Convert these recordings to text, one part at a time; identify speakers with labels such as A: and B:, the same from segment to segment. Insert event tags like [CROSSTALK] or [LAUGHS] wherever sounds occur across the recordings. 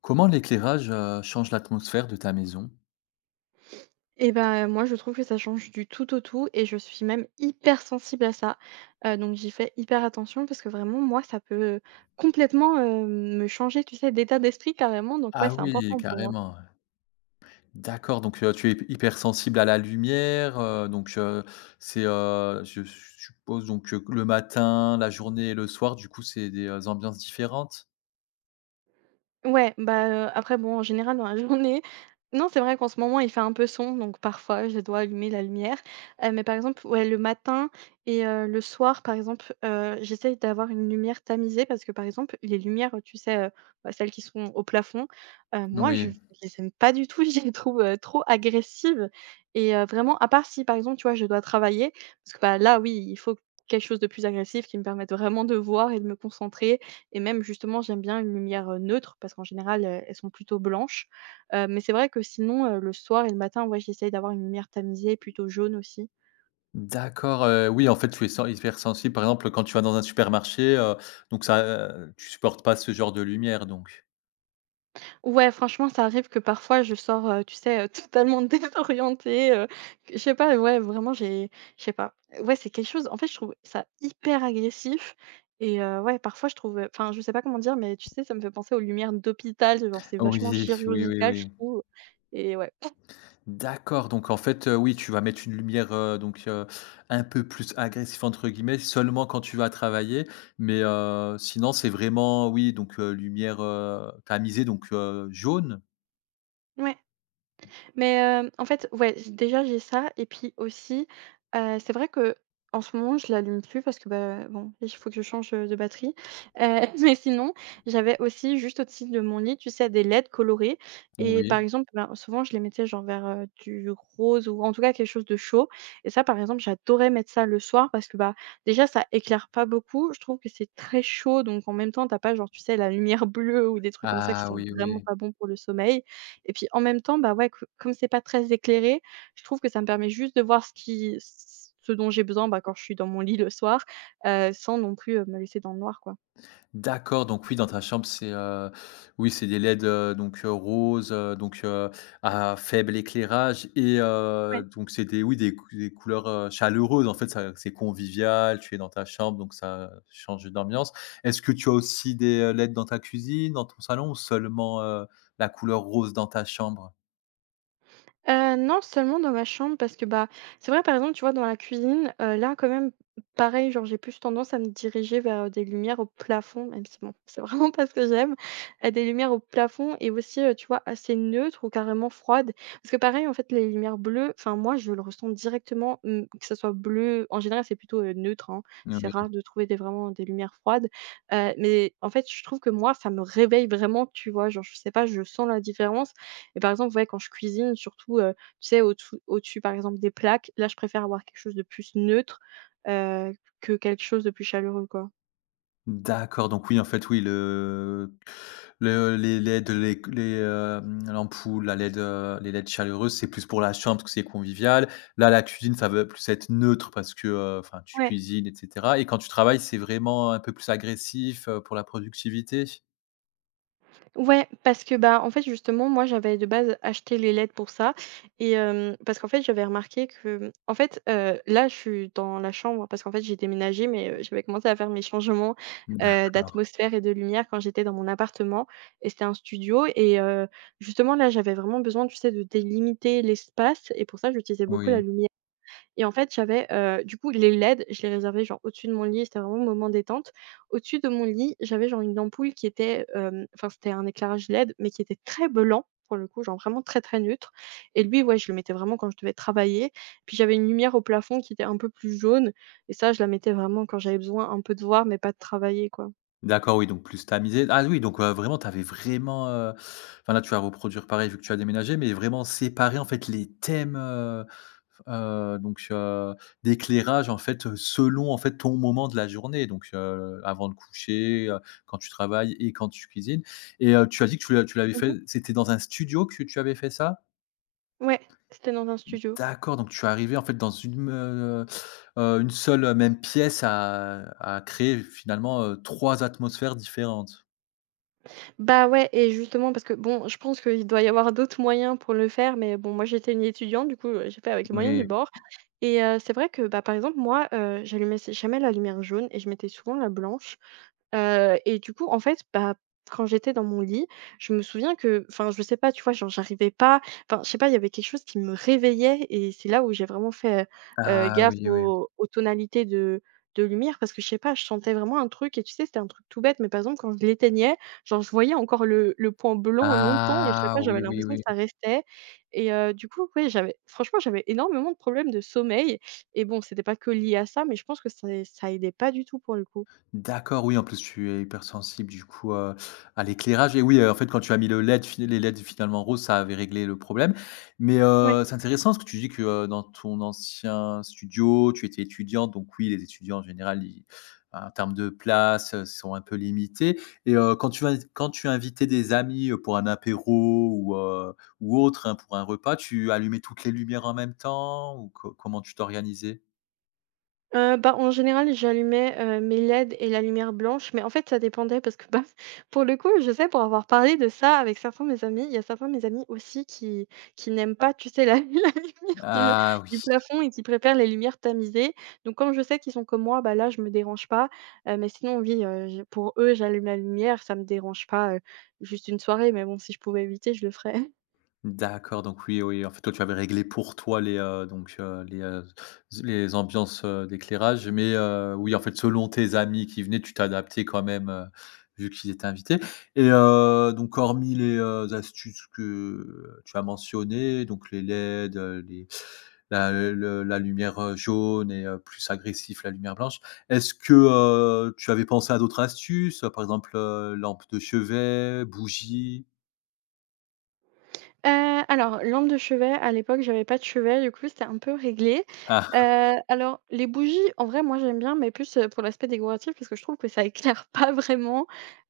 A: Comment l'éclairage, change l'atmosphère de ta maison?
B: Et ben moi, je trouve que ça change du tout au tout et je suis même hyper sensible à ça. Donc j'y fais hyper attention parce que vraiment, moi, ça peut complètement, me changer, tu sais, d'état d'esprit carrément. Donc ouais,
A: Ah
B: c'est
A: oui,
B: important pour moi.
A: carrément, ouais. D'accord, donc tu es hypersensible à la lumière, donc c'est, je suppose donc le matin, la journée et le soir, du coup, c'est des, ambiances différentes?
B: Ouais, bah, après bon, en général, dans la [LAUGHS] journée non, c'est vrai qu'en ce moment, il fait un peu sombre, donc parfois, je dois allumer la lumière, mais par exemple, ouais, le matin et le soir, par exemple, j'essaye d'avoir une lumière tamisée parce que, par exemple, les lumières, tu sais, bah, celles qui sont au plafond, moi, je
A: Oui,
B: les aime pas du tout. [LAUGHS] Je les trouve, trop agressives et vraiment, à part si, par exemple, tu vois, je dois travailler parce que, bah, là, oui, il faut quelque chose de plus agressif qui me permette vraiment de voir et de me concentrer et même justement, j'aime bien une lumière, neutre parce qu'en général, elles sont plutôt blanches, mais c'est vrai que sinon, le soir et le matin, ouais, j'essaye d'avoir une lumière tamisée, plutôt jaune aussi.
A: d'accord, oui, en fait, tu es sen hypersensible, par exemple, quand tu vas dans un supermarché, donc ça, tu supportes pas ce genre de lumière, donc?
B: Ouais, franchement, ça arrive que parfois je sors, tu sais, totalement [LAUGHS] désorientée, que je sais pas, ouais, vraiment j'ai je sais pas. Ouais, c'est quelque chose en fait, je trouve ça hyper agressif et ouais, parfois je trouve, enfin, je sais pas comment dire, mais tu sais, ça me fait penser aux lumières d'hôpital, genre, c'est vachement
A: Oui, oui, oui,
B: chirurgical, je
A: oui.
B: trouve et ouais.
A: D'accord, donc en fait, oui, tu vas mettre une lumière, donc un peu plus «agressive» entre guillemets, seulement quand tu vas travailler. Mais sinon, c'est vraiment oui, donc lumière, tamisée, donc jaune?
B: Ouais. Mais en fait, ouais, déjà j'ai ça et puis aussi, c'est vrai que en ce moment je l'allume plus parce que, bah, bon, il faut que je change, de batterie. Heu, [LAUGHS] mais sinon, j'avais aussi juste au-dessus de mon lit, tu sais, des LED colorés et par
A: Oui.
B: exemple, ben, souvent je les mettais genre vers, du rose ou en tout cas quelque chose de chaud et ça, par exemple, j'adorais mettre ça le soir parce que, bah, déjà ça éclaire pas beaucoup. Je trouve que c'est très chaud donc en même temps, t'as pas genre, tu sais, la lumière bleue ou des trucs comme ça qui
A: Ah
B: sont
A: oui,
B: vraiment
A: oui.
B: pas bons pour le sommeil et puis en même temps, bah, ouais, co comme c'est pas très éclairé, je trouve que ça me permet juste de voir ce dont j'ai besoin, bah, quand je suis dans mon lit le soir, sans non plus, me laisser dans le noir, quoi.
A: D'accord, donc oui, dans ta chambre, c'est, oui, c'est des LED, donc roses, donc à faible éclairage et donc c'est des oui, des cou des couleurs, chaleureuses. En fait, ça c'est convivial, tu es dans ta chambre, donc ça change d'ambiance. Est-ce que tu as aussi des, LED dans ta cuisine, dans ton salon ou seulement, la couleur rose dans ta chambre?
B: Non, seulement dans ma chambre parce que, bah, c'est vrai, par exemple, tu vois, dans la cuisine, là, quand même, pareil, genre, j'ai plus tendance à me diriger vers, des lumières au plafond, même si bon, c'est [LAUGHS] vraiment pas ce que j'aime, des lumières au plafond et aussi, tu vois, assez neutres ou carrément froides. Parce que pareil, en fait, les lumières bleues, enfin, moi, je le ressens directement, que ça soit bleu en général, c'est plutôt, neutre, hein. C'est rare de trouver des vraiment des lumières froides, mais en fait, je trouve que moi, ça me réveille vraiment, tu vois? Genre, je sais pas, je sens la différence mais par exemple, ouais, quand je cuisine, surtout, tu sais, au-dessous au-dessus, par exemple, des plaques, là, je préfère avoir quelque chose de plus neutre, heu, que quelque chose de plus chaleureux, quoi.
A: D'accord, donc oui, en fait, oui, le les LED, les q les, hem, l'ampoule, la LED, les LED chaleureuses, c'est plus pour la chambre parce que c'est convivial. Là, la cuisine, ça va plus être neutre parce que, enfin, tu cuisines et cetera et quand tu travailles, c'est vraiment un peu plus agressif, pour la productivité?
B: Ouais, parce que, bah, en fait, justement, moi, j'avais de base acheté les LED pour ça et parce qu'en fait, j'avais remarqué que en fait, là, je suis dans la chambre parce qu'en fait, j'ai déménagé mais j'avais commencé à faire mes changements,
A: D'accord,
B: d'atmosphère et de lumière quand j'étais dans mon appartement et c'était un studio et justement, là, j'avais vraiment besoin, tu sais, de délimiter l'espace et pour ça, j'utilisais beaucoup la
A: oui.
B: lumière. Et en fait, j'avais, du coup, les LED, je les réservais genre au-dessus de mon lit, c'était vraiment mon moment détente. Au-dessus de mon lit, j'avais genre une ampoule qui était, enfin, c'était un éclairage LED, mais qui était très blanc pour le coup, genre vraiment très, très neutre et lui, ouais, je le mettais vraiment quand je devais travailler. Puis j'avais une lumière au plafond qui était un peu plus jaune et ça, je la mettais vraiment quand j'avais besoin un peu de voir, mais pas de travailler, quoi.
A: D'accord, oui, donc plus tamisé. Ah oui, donc vraiment, tu avais vraiment, enfin là, tu vas reproduire pareil vu que tu as déménagé, mais vraiment séparer, en fait, les thèmes, donc d'éclairage, en fait, selon, en fait, ton moment de la journée. Donc avant de coucher, quand tu travailles et quand tu cuisines et tu as dit que tu l'avais
B: Mmh.
A: fait c'était dans un studio que tu avais fait ça?
B: Ouais, c'était dans un studio.
A: D'accord, donc tu es arrivé, en fait, dans une, une seule, même pièce à créer finalement, 3 atmosphères différentes.
B: Bah, ouais et justement parce que bon, je pense qu'il doit y avoir d'autres moyens pour le faire, mais bon, moi, j'étais une étudiante, du coup, j'ai fait avec les moyens du
A: Oui.
B: bord. Et c'est vrai que, bah, par exemple, moi, j'allumais jamais la lumière jaune et je mettais souvent la blanche. Et du coup, en fait, bah, quand j'étais dans mon lit, je me souviens que enfin, je sais pas, tu vois, genre, j'arrivais pas enfin, je sais pas, il y avait quelque chose qui me réveillait et c'est là où j'ai vraiment fait,
A: Ah
B: gaffe
A: oui, oui.
B: aux tonalités de lumière parce que je sais pas, je sentais vraiment un truc et tu sais, c'était un truc tout bête, mais par exemple, quand je l'éteignais, genre, je voyais encore le point blanc longtemps et je sais
A: Ah
B: pas, j'avais
A: oui, oui,
B: l'impression que
A: oui.
B: ça restait et du coup, ouais, j'avais franchement, j'avais énormément de problèmes de sommeil et bon, c'était pas que lié à ça, mais je pense que c'est ça aidait pas du tout pour le coup.
A: D'accord, oui, en plus, tu es hypersensible du coup, à l'éclairage et oui, en fait, quand tu as mis le LED fi les LED finalement roses, ça avait réglé le problème. Mais,
B: Ouais.
A: heu, c'est intéressant ce que tu dis que, dans ton ancien studio, tu étais étudiante, donc oui, les étudiants en général, ils en termes de place, sont un peu limités et quand tu invi quand tu invitais des amis, pour un apéro ou autre, hein, pour un repas, tu allumais toutes les lumières en même temps ou co comment tu t'organisais?
B: Bah, en général, j'allumais, mes LED et la lumière blanche, mais en fait, ça dépendait parce que, bah, [LAUGHS] pour le coup, je sais pour avoir parlé de ça avec certains de mes amis, il y a certains de mes amis aussi qui n'aiment pas, tu sais, la [LAUGHS] la lumière du
A: Ah oui,
B: du plafond et qui préfèrent les lumières tamisées. Donc comme je sais qu'ils sont comme moi, bah, là, je me dérange pas, mais sinon oui, je pour eux, j'allume la lumière, ça me dérange pas, juste une soirée, mais bon, si je pouvais éviter, je le ferais.
A: d'accord, donc oui, oui, en fait, toi, tu avais réglé pour toi les, donc les, z les ambiances, d'éclairage, mais oui, en fait, selon tes amis qui venaient, tu t'adaptais quand même, vu qu'ils étaient invités et donc hormis les, astuces que tu as mentionnées, donc les LED, les la le la lumière, jaune et plus agressif, la lumière blanche. Est-ce que, tu avais pensé à d'autres astuces? Par exemple, lampe de chevet, bougie?
B: Alors lampe de chevet, à l'époque, j'avais pas de chevet, du coup, c'était un peu réglé. Alors les bougies, en vrai, moi, j'aime bien, mais plus, pour l'aspect décoratif parce que je trouve que ça [LAUGHS] éclaire pas vraiment.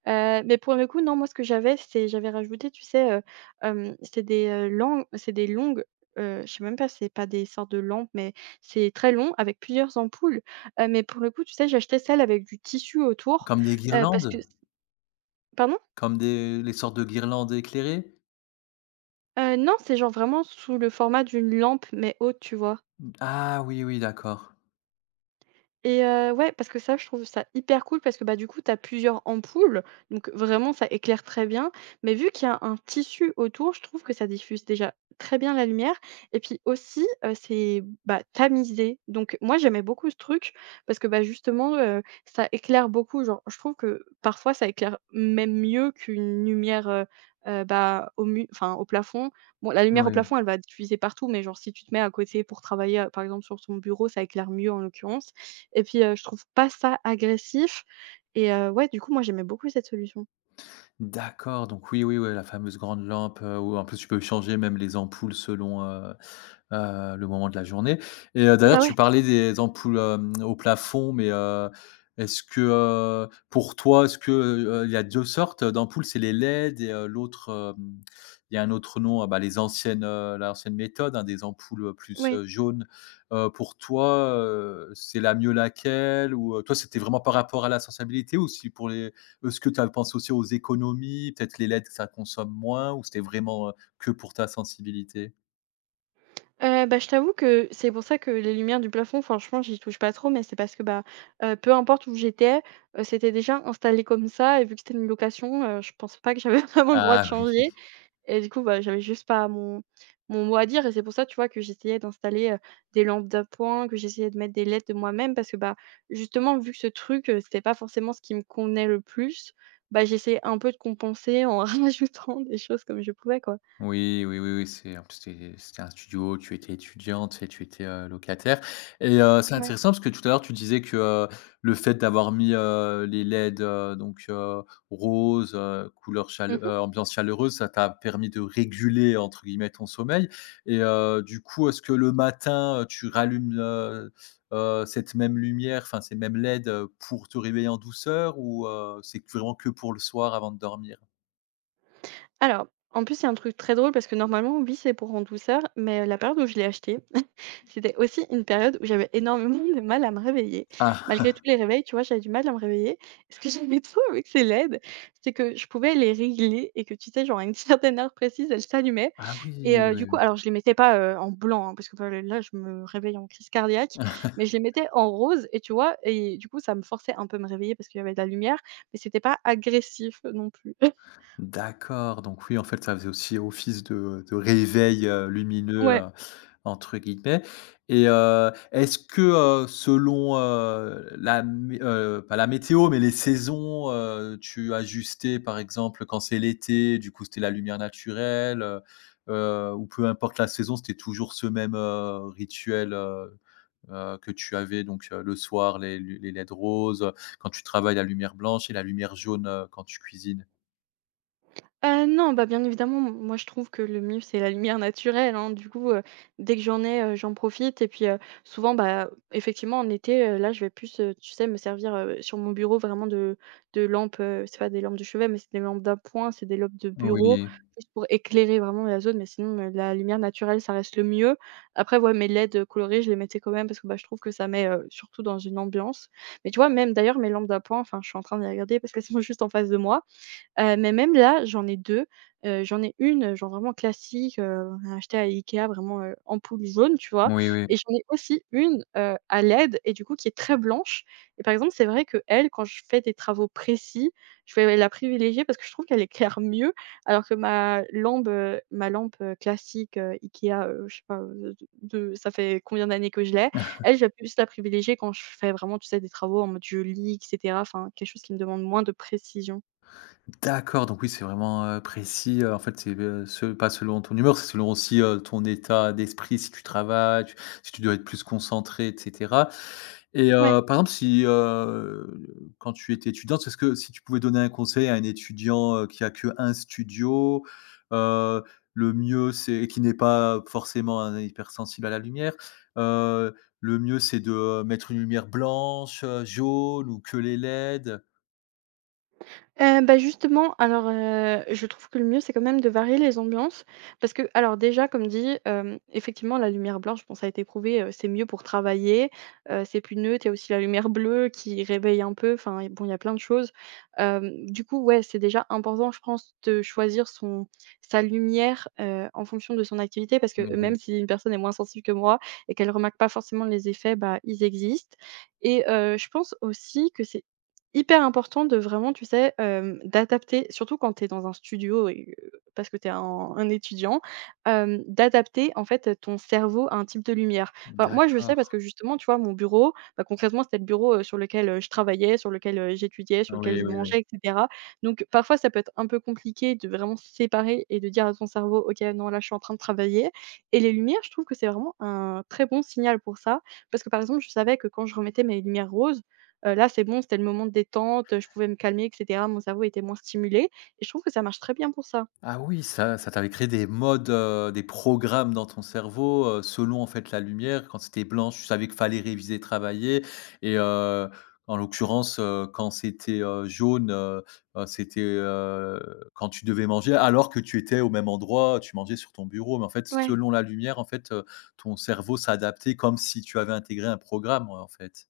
B: Mais pour le coup, non, moi, ce que j'avais, c'est j'avais rajouté, tu sais, c'est des, lan c'est des longues, je sais même pas, si c'est pas des sortes de lampes, mais c'est très long avec plusieurs ampoules. Mais pour le coup, tu sais, j'achetais celles avec du tissu autour,
A: Comme des
B: heu, parce que
A: guirlandes?
B: pardon?
A: Comme des les sortes de guirlandes éclairées?
B: Non, c'est genre vraiment sous le format d'une lampe, mais haute, tu vois?
A: Ah oui, oui, d'accord.
B: Et ouais, parce que ça, je trouve ça hyper cool parce que, bah, du coup, tu as plusieurs ampoules, donc vraiment, ça éclaire très bien. Mais vu qu'il y a un tissu autour, je trouve que ça diffuse déjà très bien la lumière et puis aussi, c'est, bah, tamisé. Donc moi, j'aimais beaucoup ce truc parce que, bah, justement, ça éclaire beaucoup. Genre, je trouve que parfois, ça éclaire même mieux qu'une lumière, bah, au mu enfin, au plafond. Bon, la lumière au
A: Oui.
B: plafond, elle va diffuser partout, mais genre, si tu te mets à côté pour travailler, par exemple, sur ton bureau, ça éclaire mieux, en l'occurrence. Et puis, je trouve pas ça agressif et ouais, du coup, moi, j'aimais beaucoup cette solution.
A: D'accord, donc oui, oui, ouais, la fameuse grande lampe, où en plus tu peux changer même les ampoules selon, le moment de la journée et d'ailleurs,
B: Bah,
A: tu
B: ouais,
A: parlais des ampoules, au plafond, mais est-ce que, pour toi, est-ce que, il y a 2 sortes d'ampoules? C'est les LED et l'autre, il y a un autre nom, bah, les anciennes, l'ancienne méthode, hein, des ampoules, plus,
B: ouais.
A: heu, jaunes. Pour toi, c'est la mieux laquelle? Ou toi, c'était vraiment par rapport à la sensibilité ou si pour les est-ce que tu as pensé aussi aux économies? Peut-être les LED, ça consomme moins ou c'était vraiment, que pour ta sensibilité?
B: Bah, je t'avoue que c'est pour ça que les lumières du plafond, franchement, j'y touche pas trop, mais c'est parce que, bah, peu importe où j'étais, c'était déjà installé comme ça et vu que c'était une location, je pense pas que j'avais [LAUGHS] vraiment le droit de
A: Ah,
B: changer. Et du coup, bah, j'avais juste pas mon mot à dire et c'est pour ça, tu vois, que j'essayais d'installer, des lampes d'appoint, que j'essayais de mettre des lettres de moi-même parce que, bah, justement, vu que ce truc, c'était pas forcément ce qui me convenait le plus, bah, j'essayais un peu de compenser en [LAUGHS] rajoutant des choses comme je pouvais, quoi.
A: oui, oui, oui, oui, c'est en plus, c'était un studio, tu étais étudiante et tu étais, locataire et c'est
B: Ouais.
A: intéressant parce que tout à l'heure tu disais que, le fait d'avoir mis, les LED, donc roses, couleur chale
B: Mmh.
A: ambiance chaleureuse, ça t'a permis de «réguler» entre guillemets ton sommeil et du coup, est-ce que le matin, tu rallumes, cette même lumière, enfin ces mêmes LED, pour te réveiller en douceur ou c'est vraiment que pour le soir avant de dormir?
B: Alors, en plus, c'est un truc très drôle parce que normalement, oui, c'est pour en douceur, mais la période où je l'ai acheté. C'était aussi une période où j'avais énormément de mal à me réveiller. Malgré
A: Ah!
B: tous les réveils, tu vois, j'avais du mal à me réveiller. Et ce que j'aimais trop avec ces LED, c'est que je pouvais les régler et que, tu sais, genre à une [LAUGHS] certaine heure précise, elles s'allumaient.
A: Ah oui,
B: Et
A: oui,
B: heu, du coup,
A: oui.
B: alors je les mettais pas, en blanc, hein, parce que, bah, là, je me réveille en crise cardiaque, mais je les mettais en rose, et tu vois? Et du coup, ça me forçait un peu à me réveiller parce qu'il y avait de la lumière, mais c'était pas agressif non plus. [LAUGHS]
A: D'accord, donc oui, en fait, ça faisait aussi office de réveil, lumineux,
B: Ouais.
A: heu, entre guillemets et est-ce que, selon, la mé pas la météo, mais les saisons, tu ajustais, par exemple, quand c'est l'été, du coup, c'était la lumière naturelle, ou peu importe la saison, c'était toujours ce même, rituel, que tu avais donc le soir, les LED roses, quand tu travailles, la lumière blanche et la lumière jaune, quand tu cuisines?
B: Non, bah, bien évidemment, m moi je trouve que le mieux, c'est la lumière naturelle, hein. Du coup, dès que j'en ai, j'en profite. Et puis souvent, bah, effectivement en été, là, je vais plus, tu sais, me servir, sur mon bureau vraiment de lampes. C'est pas des lampes de chevet, mais c'est des lampes d'appoint, c'est des lampes de bureau,
A: Oui.
B: juste pour éclairer vraiment la zone. Mais sinon, la lumière naturelle, ça reste le mieux. Après, ouais, mes LED, colorées, je les mettais quand même parce que, bah, je trouve que ça met, surtout, dans une ambiance. Mais tu vois, même d'ailleurs mes lampes d'appoint, enfin, je suis en train de les regarder parce qu'elles sont [LAUGHS] juste en face de moi. Mais même là, j'en ai 2. J'en ai une genre vraiment classique, on a acheté à IKEA, vraiment, ampoule jaune, tu vois?
A: Oui, oui.
B: Et j'en ai aussi une, à LED, et du coup qui est très blanche. Et par exemple, c'est vrai que elle, quand je fais des travaux précis, je vais la privilégier parce que je trouve qu'elle éclaire mieux, alors que ma lampe, classique, IKEA, je sais pas, de ça fait combien d'années que je l'ai. Elle, je vais plus la privilégier quand je fais vraiment, tu sais, des travaux en mode je lis et cetera, enfin quelque chose qui me demande moins de précision.
A: D'accord, donc oui, c'est vraiment, précis, en fait, c'est, se pas selon ton humeur, c'est selon aussi, ton état d'esprit, si tu travailles, tu si tu dois être plus concentré et cetera et
B: Ouais.
A: par exemple, si, quand tu étais étudiante, est-ce que si tu pouvais donner un conseil à un étudiant, qui a que un studio, heu, le mieux c'est et qui n'est pas forcément un hypersensible à la lumière, heu, le mieux c'est de, mettre une lumière blanche, jaune ou que les LED?
B: Bah, justement, je trouve que le mieux, c'est quand même de varier les ambiances, parce que alors déjà, comme dit, effectivement, la lumière blanche, bon, ça a été prouvé, c'est mieux pour travailler, c'est plus neutre. Il y a aussi la lumière bleue qui réveille un peu, enfin, et bon, il y a plein de choses. Du coup, ouais, c'est déjà important, je pense, de choisir son sa lumière, en fonction de son activité, parce que
A: Oui,
B: même si une personne est moins sensible que moi et qu'elle remarque pas forcément les effets, bah, ils existent. Et je pense aussi que c'est hyper important de vraiment, tu sais, d'adapter, surtout quand tu es dans un studio, parce que tu es un étudiant, d'adapter en fait ton cerveau à un type de lumière. Enfin, moi, je le sais
A: d'accord.
B: parce que justement, tu vois, mon bureau, bah, concrètement, c'était le bureau sur lequel je travaillais, sur lequel j'étudiais, sur lequel
A: Oui,
B: je
A: oui, oui.
B: mangeais, et cetera. Donc parfois, ça peut être un peu compliqué de vraiment se séparer et de dire à ton cerveau: «OK, non, là, je suis en train de travailler», et les lumières, je trouve que c'est vraiment un très bon signal pour ça. Parce que, par exemple, je savais que quand je remettais mes lumières roses, là, c'est bon, c'était le moment de détente, je pouvais me calmer et cetera. Mon cerveau était moins stimulé et je trouve que ça marche très bien pour ça.
A: Ah oui, ça t'avait créé des modes, des programmes dans ton cerveau, selon en fait la lumière. Quand c'était blanche, tu savais qu'il fallait réviser, travailler et en l'occurrence, quand c'était, jaune, c'était, quand tu devais manger alors que tu étais au même endroit, tu mangeais sur ton bureau. Mais en fait,
B: Ouais.
A: selon la lumière, en fait, ton cerveau s'adaptait comme si tu avais intégré un programme, ouais, en fait.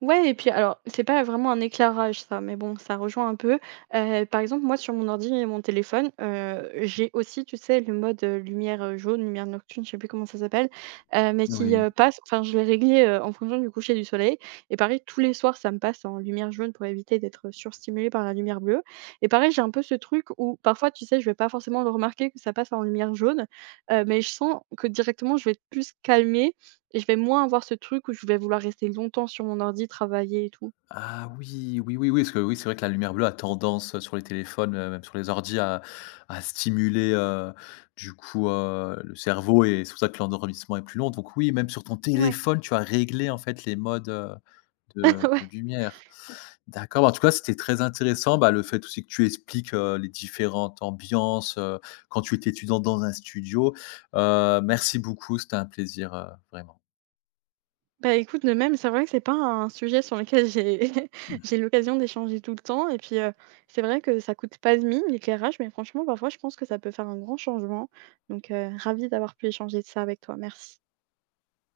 B: Ouais. Et puis alors, c'est pas vraiment un éclairage ça, mais bon, ça rejoint un peu. Par exemple, moi sur mon ordi et mon téléphone, j'ai aussi, tu sais, le mode, lumière jaune, lumière nocturne, je sais plus comment ça s'appelle, mais qui
A: Oui.
B: passe, enfin je l'ai réglé, en fonction du coucher du soleil, et pareil tous les soirs ça me passe en lumière jaune pour éviter d'être surstimulé par la lumière bleue. Et pareil, j'ai un peu ce truc où parfois, tu sais, je vais pas forcément le remarquer que ça passe en lumière jaune, mais je sens que directement je vais être plus calmée et je vais moins avoir ce truc où je vais vouloir rester longtemps sur mon ordi, travailler et tout.
A: Ah oui, oui, oui, oui, parce que oui, c'est vrai que la lumière bleue a tendance, sur les téléphones, même sur les ordis à stimuler, du coup, le cerveau et c'est pour ça que l'endormissement est plus long. Donc oui, même sur ton
B: Ouais.
A: téléphone, tu as réglé en fait les modes, de
B: [LAUGHS] Ouais.
A: de lumière. D'accord, bah, en tout cas, c'était très intéressant, bah, le fait aussi que tu expliques, les différentes ambiances, quand tu étais étudiant dans un studio. Merci beaucoup, c'était un plaisir, vraiment.
B: Bah, écoute, de même, c'est vrai que c'est pas un sujet sur lequel j'ai [LAUGHS] j'ai l'occasion d'échanger tout le temps. C'est vrai que ça coûte pas de mine, l'éclairage, mais franchement, parfois, je pense que ça peut faire un grand changement. Ravie d'avoir pu échanger de ça avec toi. Merci.